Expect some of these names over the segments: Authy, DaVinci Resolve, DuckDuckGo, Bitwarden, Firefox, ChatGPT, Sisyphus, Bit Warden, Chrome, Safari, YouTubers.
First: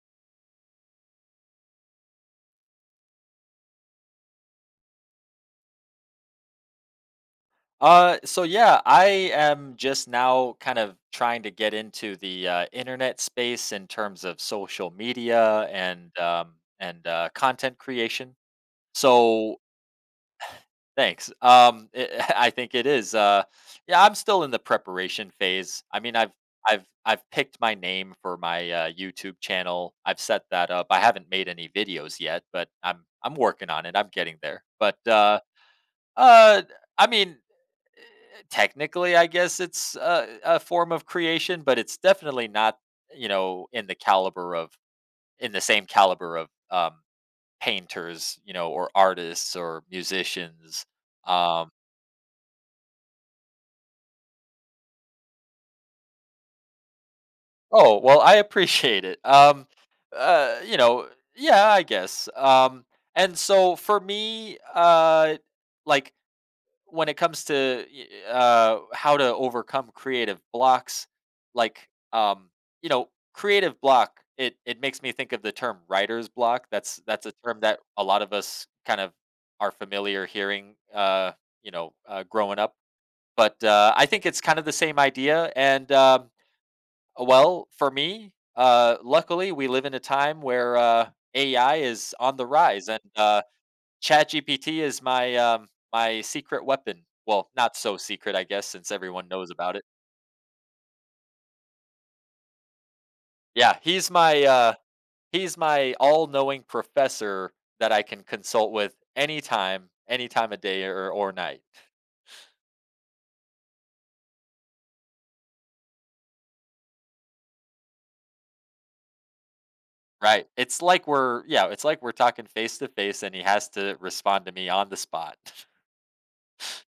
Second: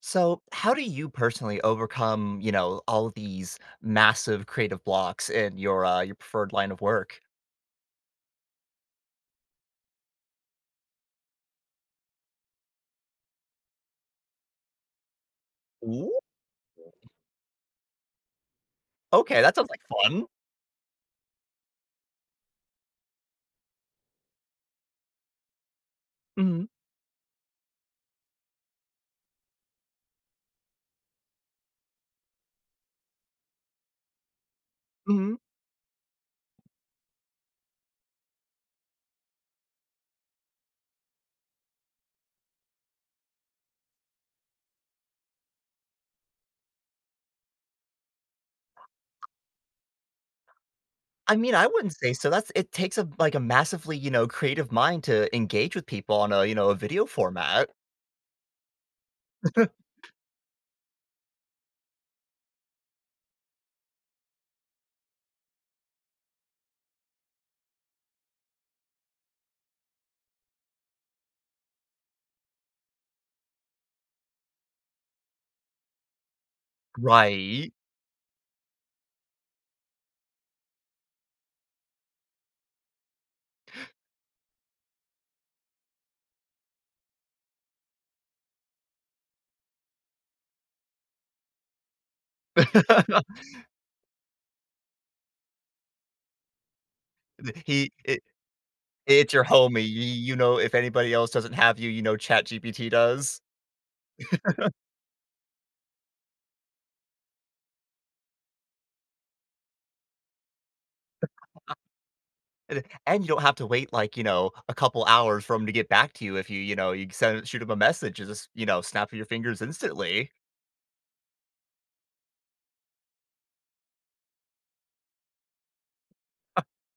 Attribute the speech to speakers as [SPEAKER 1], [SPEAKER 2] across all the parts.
[SPEAKER 1] So, how do you personally overcome, all these massive creative blocks in your preferred line of work?
[SPEAKER 2] So yeah, I am just now kind of trying to get into the internet space in terms of social media and
[SPEAKER 1] Ooh,
[SPEAKER 2] um, and uh, content creation.
[SPEAKER 1] okay, that
[SPEAKER 2] So
[SPEAKER 1] sounds like fun.
[SPEAKER 2] thanks. It, I think it is. Yeah, I'm still in the preparation phase. I mean, I've
[SPEAKER 1] Mhm,
[SPEAKER 2] I've I've picked my name for my YouTube channel. I've set that up. I haven't made any videos yet, but I'm working on it. I'm getting there. But
[SPEAKER 1] mhm.
[SPEAKER 2] uh, I mean, eh, Technically, I guess it's a form of creation, but it's definitely not, you know, in the caliber of in the same caliber of um, painters, you know, or artists or musicians.
[SPEAKER 1] I mean, I
[SPEAKER 2] Um,
[SPEAKER 1] wouldn't say so. That's It takes a massively, creative mind to engage with people on a, a video format.
[SPEAKER 2] oh well, I appreciate it. Uh, you know, yeah, I guess. And so for me, like when it comes to how to overcome creative blocks, like um, you know, creative block, it makes me think of the term writer's block. That's a term
[SPEAKER 1] Right.
[SPEAKER 2] that a lot of us kind of are familiar hearing, growing up. But I think it's kind of the same idea. For me, luckily, we live in a time where AI is on the rise, and ChatGPT is my, my secret weapon. Well, not
[SPEAKER 1] He
[SPEAKER 2] so
[SPEAKER 1] it,
[SPEAKER 2] secret, I guess, since everyone
[SPEAKER 1] it's your
[SPEAKER 2] knows about
[SPEAKER 1] homie.
[SPEAKER 2] it.
[SPEAKER 1] If anybody else doesn't have you, Chat GPT does.
[SPEAKER 2] Yeah, he's my all-knowing professor that I can consult with anytime, any time of day or night.
[SPEAKER 1] And you don't have to wait, like, a couple hours for 'em to get back to you if you, you know, you send shoot him a message and just, snap of your fingers instantly.
[SPEAKER 2] Right. It's like we're talking face to face and he has to respond to me on the spot.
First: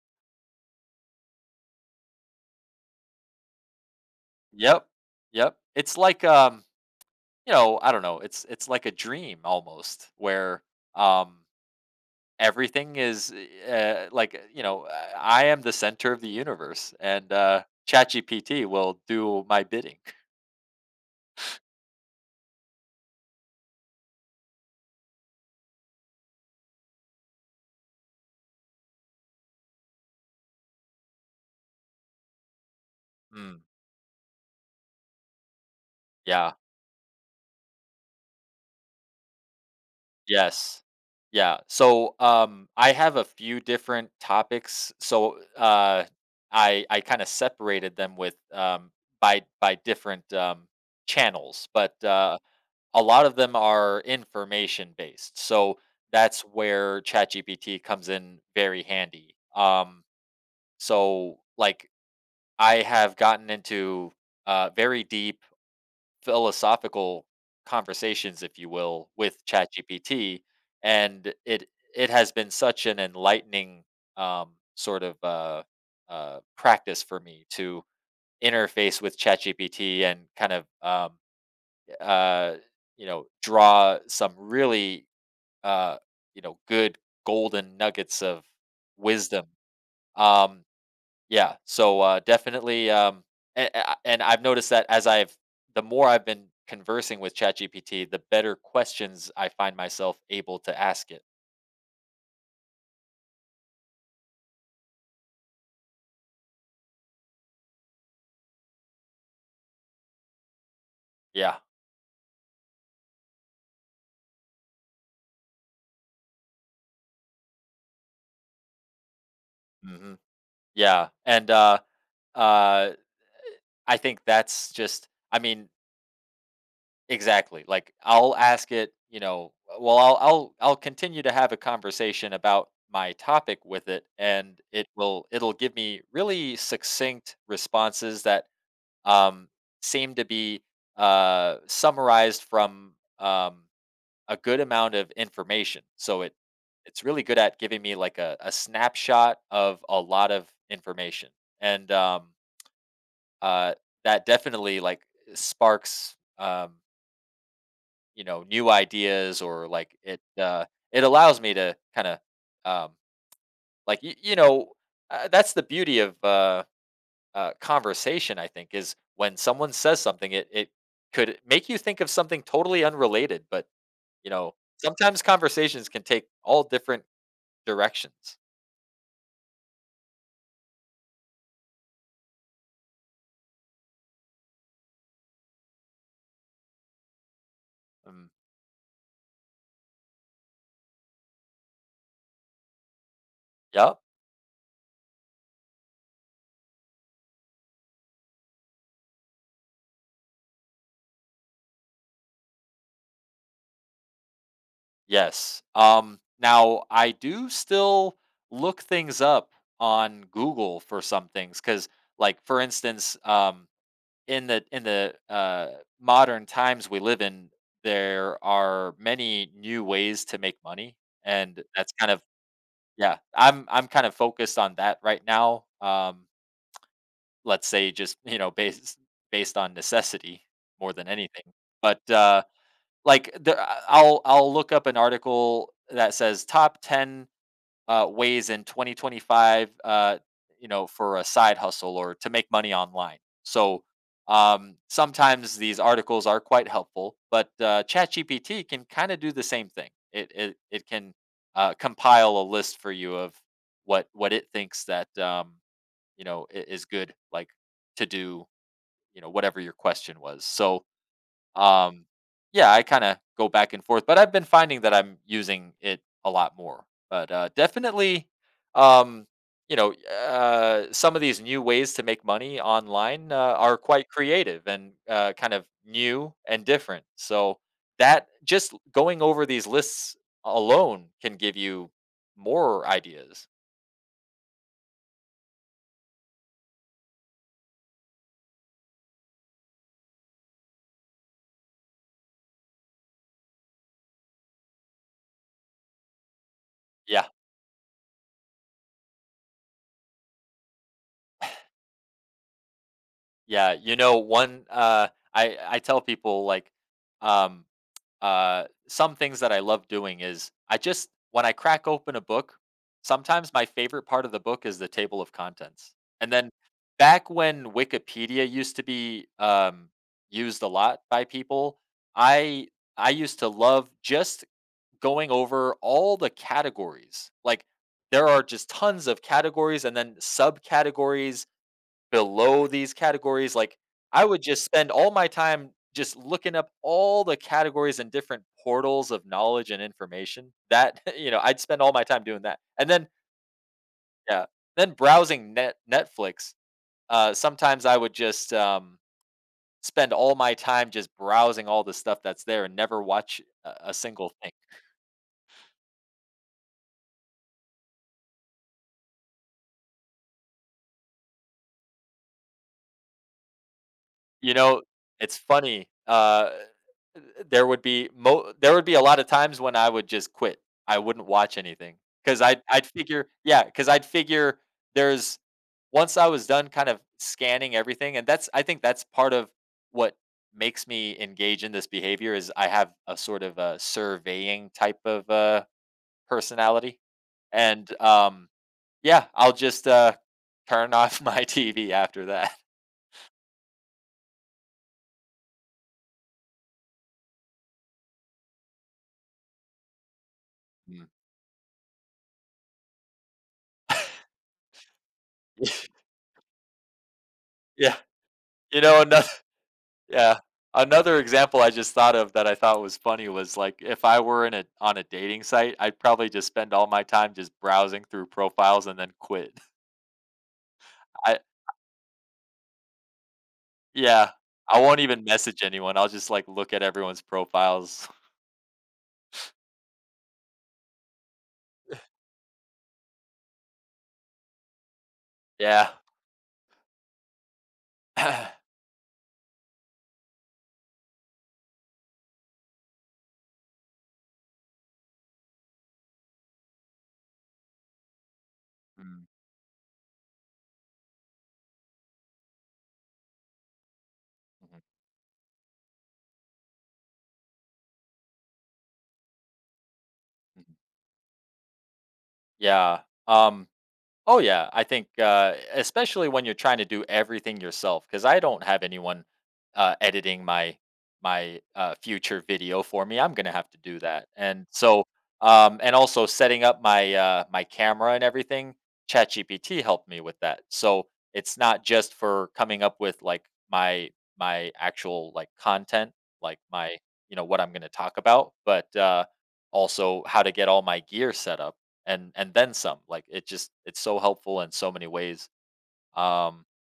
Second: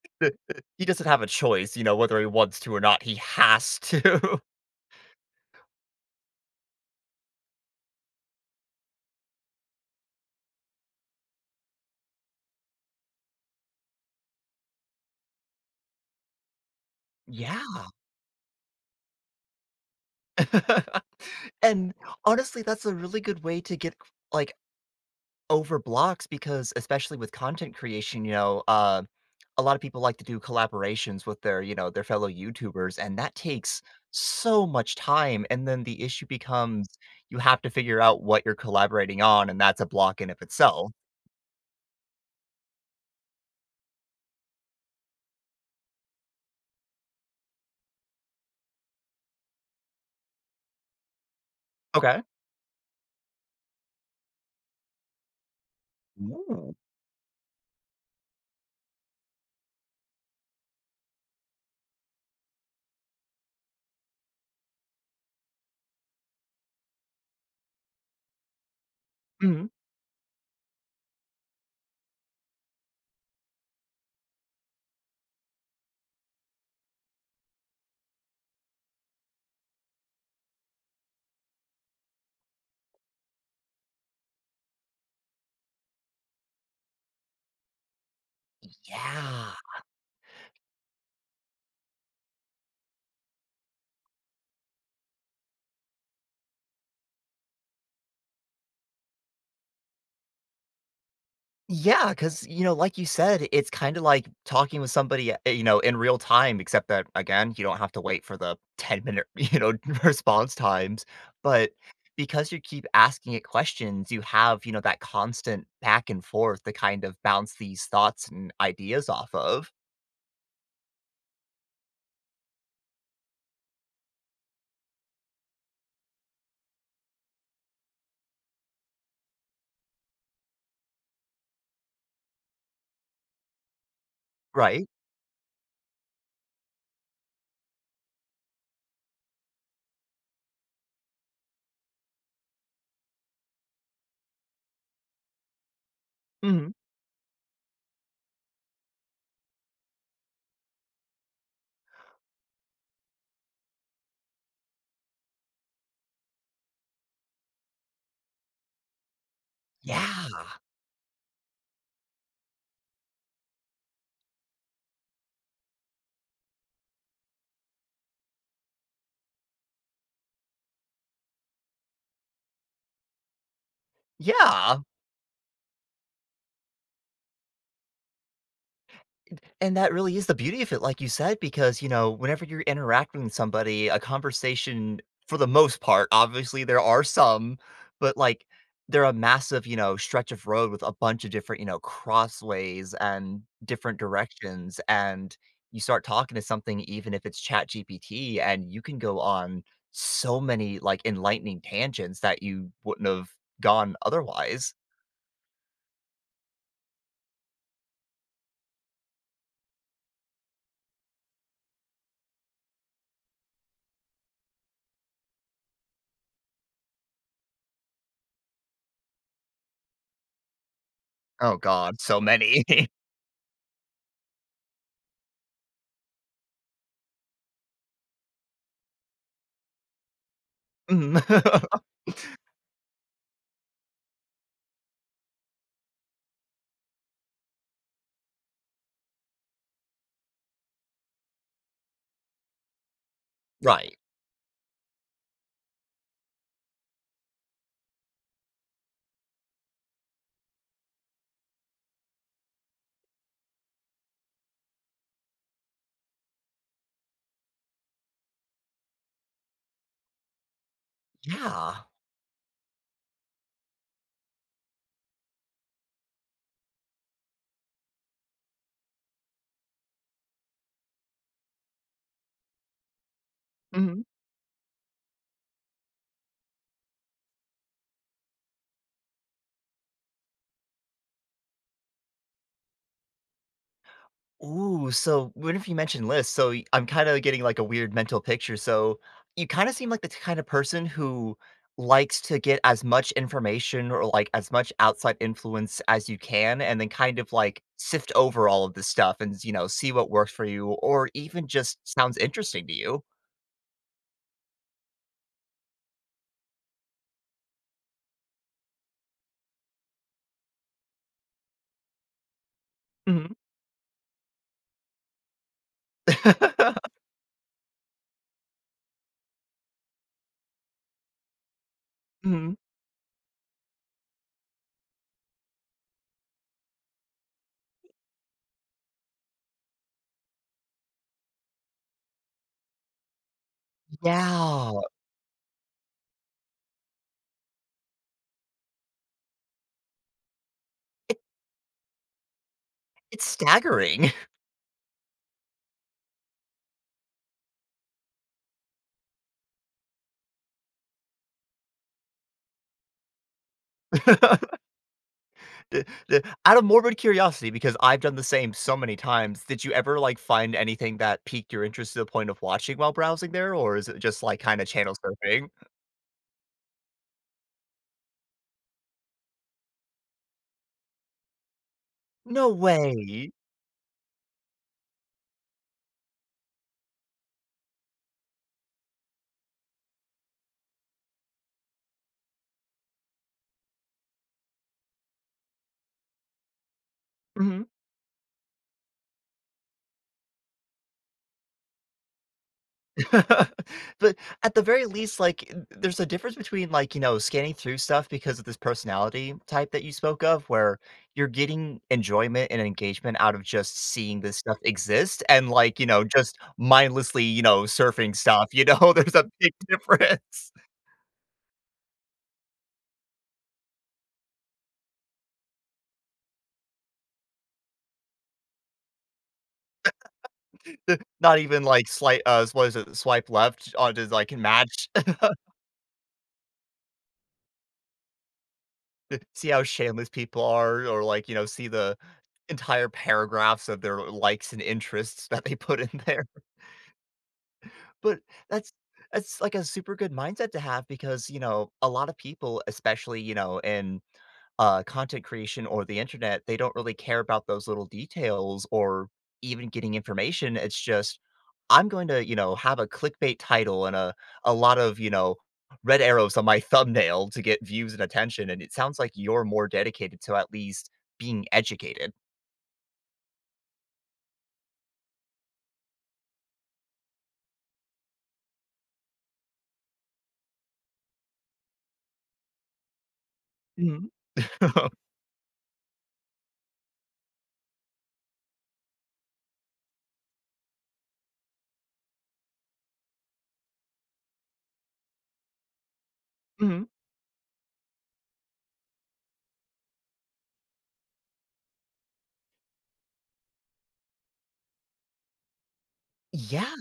[SPEAKER 1] He doesn't have a choice, whether he wants to or not, he has to.
[SPEAKER 2] Yep. Yep. It's like, you know, I don't know, it's like a dream almost where, um everything is I am the center of the universe and
[SPEAKER 1] Yeah.
[SPEAKER 2] chat will do my bidding.
[SPEAKER 1] And, honestly, that's a really good way to get, like, over blocks because especially with content creation, a lot of people like to do collaborations with their fellow YouTubers, and that
[SPEAKER 2] Mm,
[SPEAKER 1] takes so much time, and then the issue
[SPEAKER 2] yeah.
[SPEAKER 1] becomes you have to figure out what you're collaborating on, and that's a block in of
[SPEAKER 2] Yes,
[SPEAKER 1] itself.
[SPEAKER 2] yeah. So I have a few different topics, so I kind of separated them with by different channels, but
[SPEAKER 1] Okay.
[SPEAKER 2] a lot of them are information based, so that's
[SPEAKER 1] Ooh.
[SPEAKER 2] where ChatGPT comes in very handy. So, like, I have gotten into very deep philosophical conversations, if you will, with
[SPEAKER 1] Mhm.
[SPEAKER 2] ChatGPT, and it has been such an enlightening um, sort of uh, practice for me to interface with ChatGPT and kind of uh, you know draw some really uh, you know good golden nuggets of wisdom.
[SPEAKER 1] Yeah.
[SPEAKER 2] Um, yeah. So definitely, and, and I've noticed that as I've the more I've been conversing with ChatGPT, the better questions I find myself able to ask it.
[SPEAKER 1] Yeah, because like you said, it's kinda like talking with somebody, in real time, except that, again, you don't have to wait for the 10-minute, response times,
[SPEAKER 2] Yeah.
[SPEAKER 1] but because you keep asking it questions, you have, that constant back and forth to kind of bounce these thoughts and ideas off of,
[SPEAKER 2] Hmm. Yeah. And uh, I think that's just. I mean, exactly. Like I'll ask it. You know. Well, I'll continue to have a conversation about my topic with it, and it
[SPEAKER 1] right?
[SPEAKER 2] will it'll give me really succinct responses that um, seem to be summarized from um, a good amount of information. So it
[SPEAKER 1] Mhm.
[SPEAKER 2] it's really good at giving me like a snapshot of a lot of information, and uh, that definitely like sparks you know new ideas. or like it
[SPEAKER 1] Yeah.
[SPEAKER 2] uh, it allows me to kind of um, you know that's the beauty of conversation, I think, is when someone says something, it could make you think of something totally unrelated. But you know,
[SPEAKER 1] Yeah.
[SPEAKER 2] sometimes conversations can take all different directions.
[SPEAKER 1] And that really is the beauty of it, like you said, because, whenever you're interacting with somebody, a conversation, for the most part, obviously there are some, but
[SPEAKER 2] Um,
[SPEAKER 1] like they're a massive, stretch of road with a bunch of different, crossways and
[SPEAKER 2] yep.
[SPEAKER 1] different directions. And you start talking to something, even if it's Chat GPT, and you can go on so many like enlightening tangents that you wouldn't have gone otherwise.
[SPEAKER 2] Yes. Now I do still look things up on Google for some things because, like, for instance, in the modern times we live in, there are many new ways to make money,
[SPEAKER 1] Oh
[SPEAKER 2] and that's
[SPEAKER 1] God,
[SPEAKER 2] kind
[SPEAKER 1] so
[SPEAKER 2] of.
[SPEAKER 1] many.
[SPEAKER 2] Yeah, I'm kind of focused on that right now. Let's say just you know based on necessity more than
[SPEAKER 1] Mhm.
[SPEAKER 2] anything. But uh, I'll look up an article that says top ten ways in 2025, you know, for a side hustle or to make money online. So
[SPEAKER 1] Right.
[SPEAKER 2] sometimes these articles are quite helpful, but ChatGPT can kind of do the same thing. It can compile a list for you of what it thinks that you know is good, like to do, you know, whatever your question was. So
[SPEAKER 1] Yeah.
[SPEAKER 2] um, yeah, I kinda go back and forth, but I've been finding that I'm using it a lot more. But, definitely, um, some of these new ways to make money online, are
[SPEAKER 1] Mhm.
[SPEAKER 2] quite creative and, kind of new and different. So that just going over these lists alone can give you more ideas.
[SPEAKER 1] Ooh, so what if you mentioned lists, so I'm kind of getting like a weird mental picture. So you kind of seem like the kind of person who likes to get as much information or like as much outside influence as you can, and then kind
[SPEAKER 2] Yeah.
[SPEAKER 1] of like sift over all of this stuff and see what works for you, or even just sounds interesting to you.
[SPEAKER 2] Yeah, you know, I tell people, like, um some things that I love doing is I just when I crack open a book,
[SPEAKER 1] Hmm.
[SPEAKER 2] sometimes my favorite part of the book is the table of contents. And then back when Wikipedia used to be used a lot by people,
[SPEAKER 1] Hmm.
[SPEAKER 2] I I used to love just going over all the categories. Like there are just tons of categories and then subcategories below these categories, like, I would just
[SPEAKER 1] Yeah,
[SPEAKER 2] spend all my time just looking up all the categories and different portals of knowledge and information that
[SPEAKER 1] it,
[SPEAKER 2] you know, I'd spend all my time doing that, and then
[SPEAKER 1] it's staggering.
[SPEAKER 2] yeah, then browsing Netflix, sometimes I would just, spend all my time just browsing all the stuff that's there and never watch a single thing.
[SPEAKER 1] D d Out of morbid curiosity, because I've done the same so many times, did you ever, like, find anything that piqued your interest to the point of watching while browsing there, or is it just, like,
[SPEAKER 2] You
[SPEAKER 1] kinda
[SPEAKER 2] know,
[SPEAKER 1] channel
[SPEAKER 2] it's
[SPEAKER 1] surfing?
[SPEAKER 2] funny, there would be a lot of times when I would just quit. I wouldn't watch anything because
[SPEAKER 1] No
[SPEAKER 2] I 'cause I'd figure
[SPEAKER 1] way.
[SPEAKER 2] yeah, because 'cause I'd figure there's once I was done kind of scanning everything, and that's I think that's part of what makes me engage in this behavior is I have a sort of a surveying type of, personality,
[SPEAKER 1] Mhm.
[SPEAKER 2] and, yeah, I'll just, turn off my TV after that.
[SPEAKER 1] But at the very least, like, th there's a difference between, like, scanning through stuff because of this personality type that you spoke of, where
[SPEAKER 2] Mm.
[SPEAKER 1] you're getting enjoyment and engagement out of just seeing this stuff exist and, like, just mindlessly,
[SPEAKER 2] Yeah,
[SPEAKER 1] surfing stuff, you
[SPEAKER 2] you
[SPEAKER 1] know?
[SPEAKER 2] know,
[SPEAKER 1] There's
[SPEAKER 2] ano
[SPEAKER 1] a big
[SPEAKER 2] yeah.
[SPEAKER 1] difference.
[SPEAKER 2] Another example I just thought of that I thought was funny was like if I were in a on a dating site, I'd probably just spend all my time just browsing through profiles and then quit. I
[SPEAKER 1] Not even like slight what is it? Swipe left on to
[SPEAKER 2] Yeah.
[SPEAKER 1] like
[SPEAKER 2] I
[SPEAKER 1] match,
[SPEAKER 2] won't even message anyone. I'll just like look at everyone's profiles.
[SPEAKER 1] see how shameless people are, or like see the entire paragraphs of their likes and interests that they put
[SPEAKER 2] Yeah.
[SPEAKER 1] in there. But that's that's like a super good mindset to have because, a lot of people, especially, in content creation or the internet, they don't really care about those little details or
[SPEAKER 2] Mm,
[SPEAKER 1] even getting information. It's just, I'm going to, have a clickbait title and a lot
[SPEAKER 2] mhm,
[SPEAKER 1] of, red arrows on my thumbnail to get views and attention. And it sounds like you're more dedicated to at
[SPEAKER 2] mhm.
[SPEAKER 1] least being educated.
[SPEAKER 2] Yeah. Um Oh yeah, I think especially when you're trying to do everything yourself, because I don't have anyone editing my future video for me. I'm gonna have to do
[SPEAKER 1] Hmm.
[SPEAKER 2] that, and so and also setting up my my camera and everything. ChatGPT helped me with that, so it's not just for coming up with like my my actual like content, like
[SPEAKER 1] Hmm.
[SPEAKER 2] my you know what I'm gonna talk about, but also how to get all my gear set up and then some. Like it's so helpful in so many ways. Um,
[SPEAKER 1] Yeah.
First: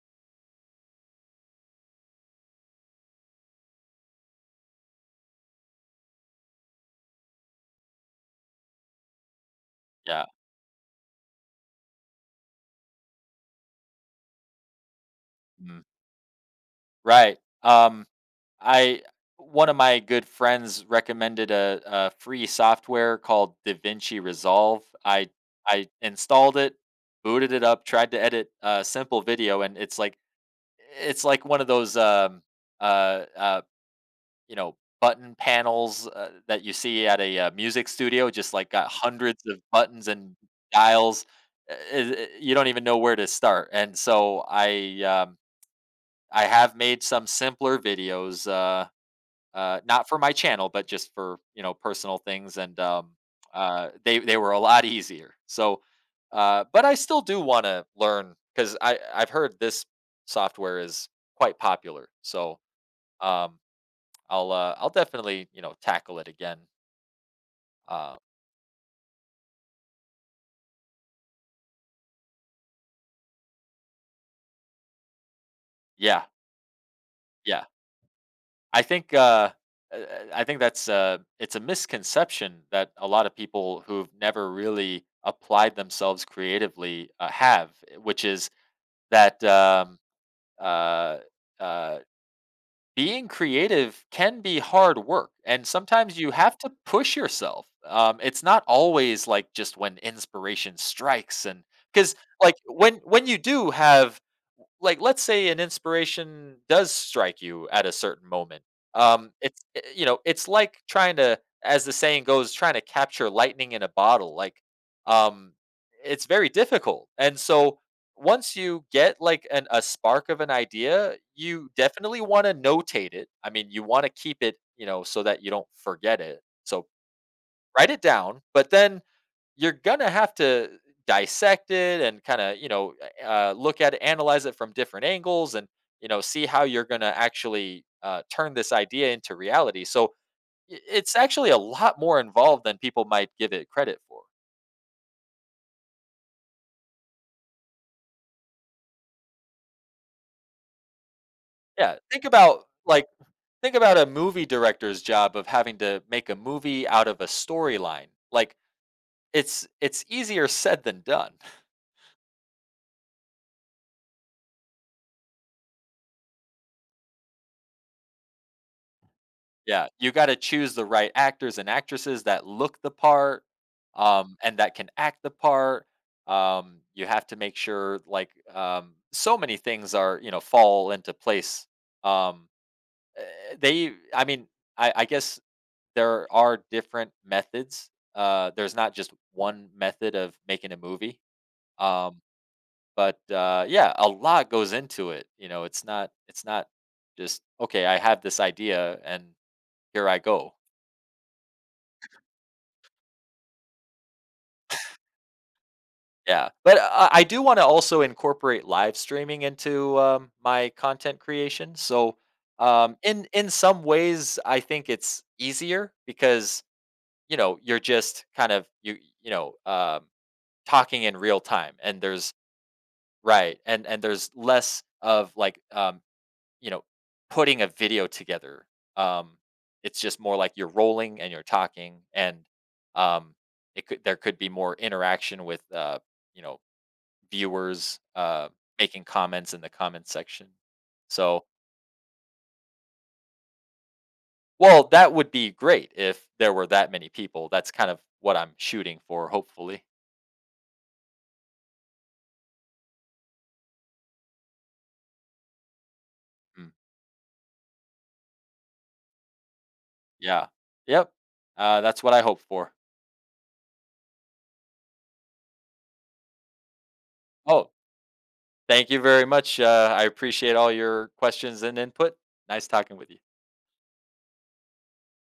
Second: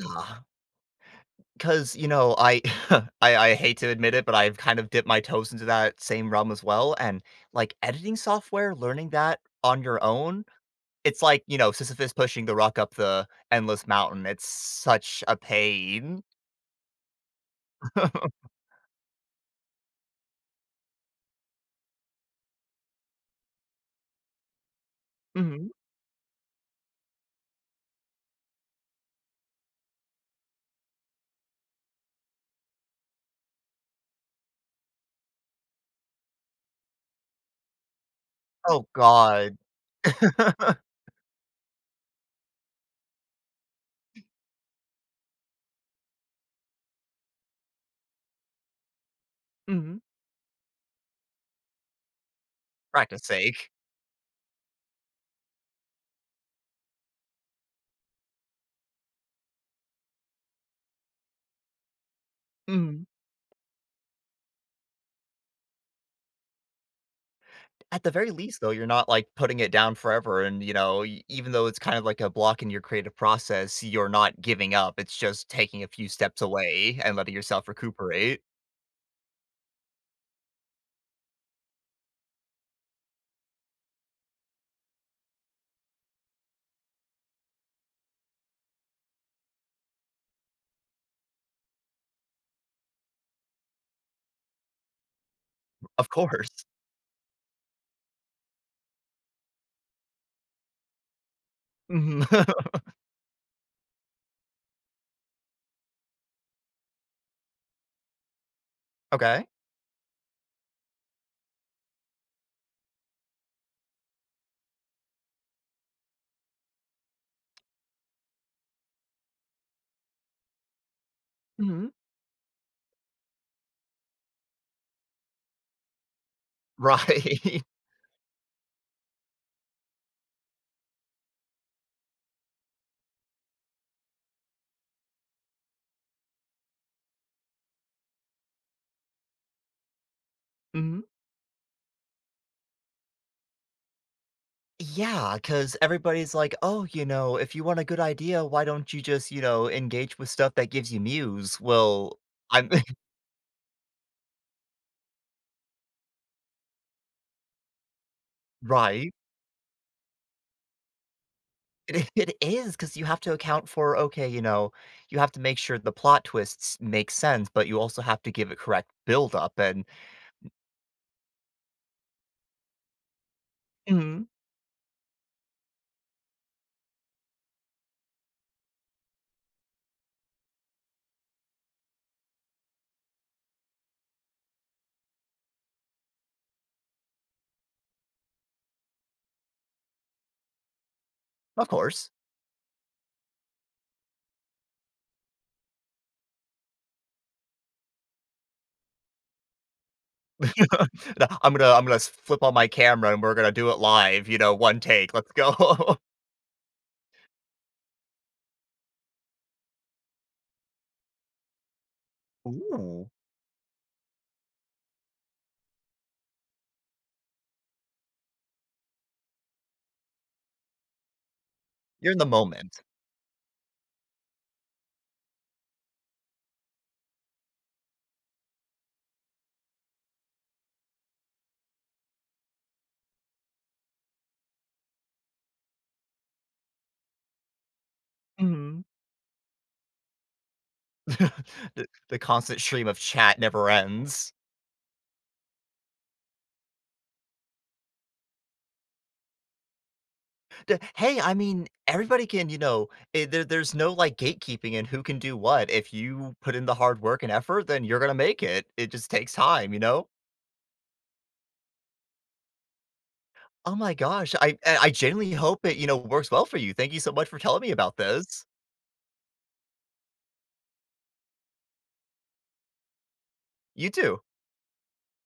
[SPEAKER 1] 'Cause, I I hate to admit it, but I've kind of dipped my toes into that same realm as well, and, like, editing software, learning that on your
[SPEAKER 2] yeah,
[SPEAKER 1] own, it's like, Sisyphus pushing the rock up the endless mountain, it's such a
[SPEAKER 2] mm,
[SPEAKER 1] pain.
[SPEAKER 2] right. Um, I One of my good friends recommended a free software called DaVinci Resolve.
[SPEAKER 1] Mhm.
[SPEAKER 2] I installed it, booted it up, tried to edit a simple video, and it's like one of those uh, uh, you know, button panels, that you see at a, music studio just, like,
[SPEAKER 1] Oh
[SPEAKER 2] got hundreds
[SPEAKER 1] God.
[SPEAKER 2] of buttons and dials. I You don't even know where to start, and so I have made some simpler videos,
[SPEAKER 1] Mhm.
[SPEAKER 2] not for my channel, but just for, you know, personal things, and,
[SPEAKER 1] Practice sake.
[SPEAKER 2] they were a lot easier. So, but I still do wanna learn because I've heard this software is quite popular, so,
[SPEAKER 1] Mhm.
[SPEAKER 2] um I'll definitely, you know, tackle it again.
[SPEAKER 1] At the
[SPEAKER 2] Uh
[SPEAKER 1] very least, though, you're not, like, putting it down forever and, you know, e even though it's kind of like a block in your creative process, you're not giving up, it's just taking a few
[SPEAKER 2] yeah.
[SPEAKER 1] steps away and letting
[SPEAKER 2] Yeah.
[SPEAKER 1] yourself recuperate.
[SPEAKER 2] I think uh uh, uh, I think that's it's a misconception that a lot of people who've never really applied themselves creatively have, which is that uh uh being creative can be hard work, and
[SPEAKER 1] Of
[SPEAKER 2] sometimes you
[SPEAKER 1] course.
[SPEAKER 2] have to push yourself. It's not always like just when inspiration strikes. And cuz
[SPEAKER 1] Mhm.
[SPEAKER 2] Like when you do have like, let's say, an inspiration does strike you at a certain moment,
[SPEAKER 1] Okay.
[SPEAKER 2] you know, it's like trying to, as the saying goes, trying to capture lightning in a bottle. Um it's very difficult, and so once you get like an a spark of an idea, you
[SPEAKER 1] Mhm.
[SPEAKER 2] definitely want to notate it. I mean, you want to keep it, you know, so that you don't forget it. So
[SPEAKER 1] Right.
[SPEAKER 2] write it down, but then you're gonna have to dissect it and kind of, you know, look at it, analyze it from different angles, and you know, see how you're gonna actually turn this idea into reality. So
[SPEAKER 1] Mhm.
[SPEAKER 2] it's actually a lot more involved than people might give it credit for.
[SPEAKER 1] Because everybody's like, "Oh, if you want a good idea, why don't you just, engage with stuff that gives you muse?"
[SPEAKER 2] Yeah,
[SPEAKER 1] Well,
[SPEAKER 2] think about
[SPEAKER 1] I'm.
[SPEAKER 2] like think about a movie director's job of having to make a movie out of a storyline. like
[SPEAKER 1] Right.
[SPEAKER 2] it's easier said than done.
[SPEAKER 1] It it is, because you have to account for, okay, you have to make sure the plot twists make sense, but you also have to give it correct buildup, and.
[SPEAKER 2] Yeah, you gotta choose the right actors and actresses that look the part,
[SPEAKER 1] Mhm.
[SPEAKER 2] and that can act the part. You have to make sure, like, so many things are, you know, fall into place. Um, eh, I mean, I guess there are different methods. There's not just one method of making a movie.
[SPEAKER 1] Of course,
[SPEAKER 2] Um, but Yeah, a lot goes into it. You know, it's not just okay. I have this idea, and here I go.
[SPEAKER 1] the I'm gonna s flip on my camera, and we're gonna do it live, one take, let's go.
[SPEAKER 2] Yeah, but I do wanna also incorporate live streaming into, my content creation, so,
[SPEAKER 1] Ooh,
[SPEAKER 2] in some ways, I think it's easier because, you know, you're just kind of you know, um, talking in real time, and
[SPEAKER 1] you're in the
[SPEAKER 2] there's
[SPEAKER 1] moment.
[SPEAKER 2] right, and there's less of, like, you know, putting a video together, um, it's just more like you're rolling and you're talking, and, um, it could there could be more interaction with, you know, viewers
[SPEAKER 1] Mhm.
[SPEAKER 2] making comments in the comments section. So,
[SPEAKER 1] The constant stream of chat never ends.
[SPEAKER 2] well, that would be great if there were that many people. That's kind of what I'm shooting for, hopefully.
[SPEAKER 1] D Hey, I mean, everybody can, there's no, like, gatekeeping in who can do what. If you put in
[SPEAKER 2] Mm,
[SPEAKER 1] the hard work and effort, then you're gonna make it. It just takes time, you know?
[SPEAKER 2] yeah. Yep. That's what I hope for.
[SPEAKER 1] Oh my gosh, I genuinely hope it, works well for you. Thank you so much for telling
[SPEAKER 2] Oh,
[SPEAKER 1] me about this.
[SPEAKER 2] thank you very much. I appreciate all your questions and input. Nice talking with you.
[SPEAKER 1] You too.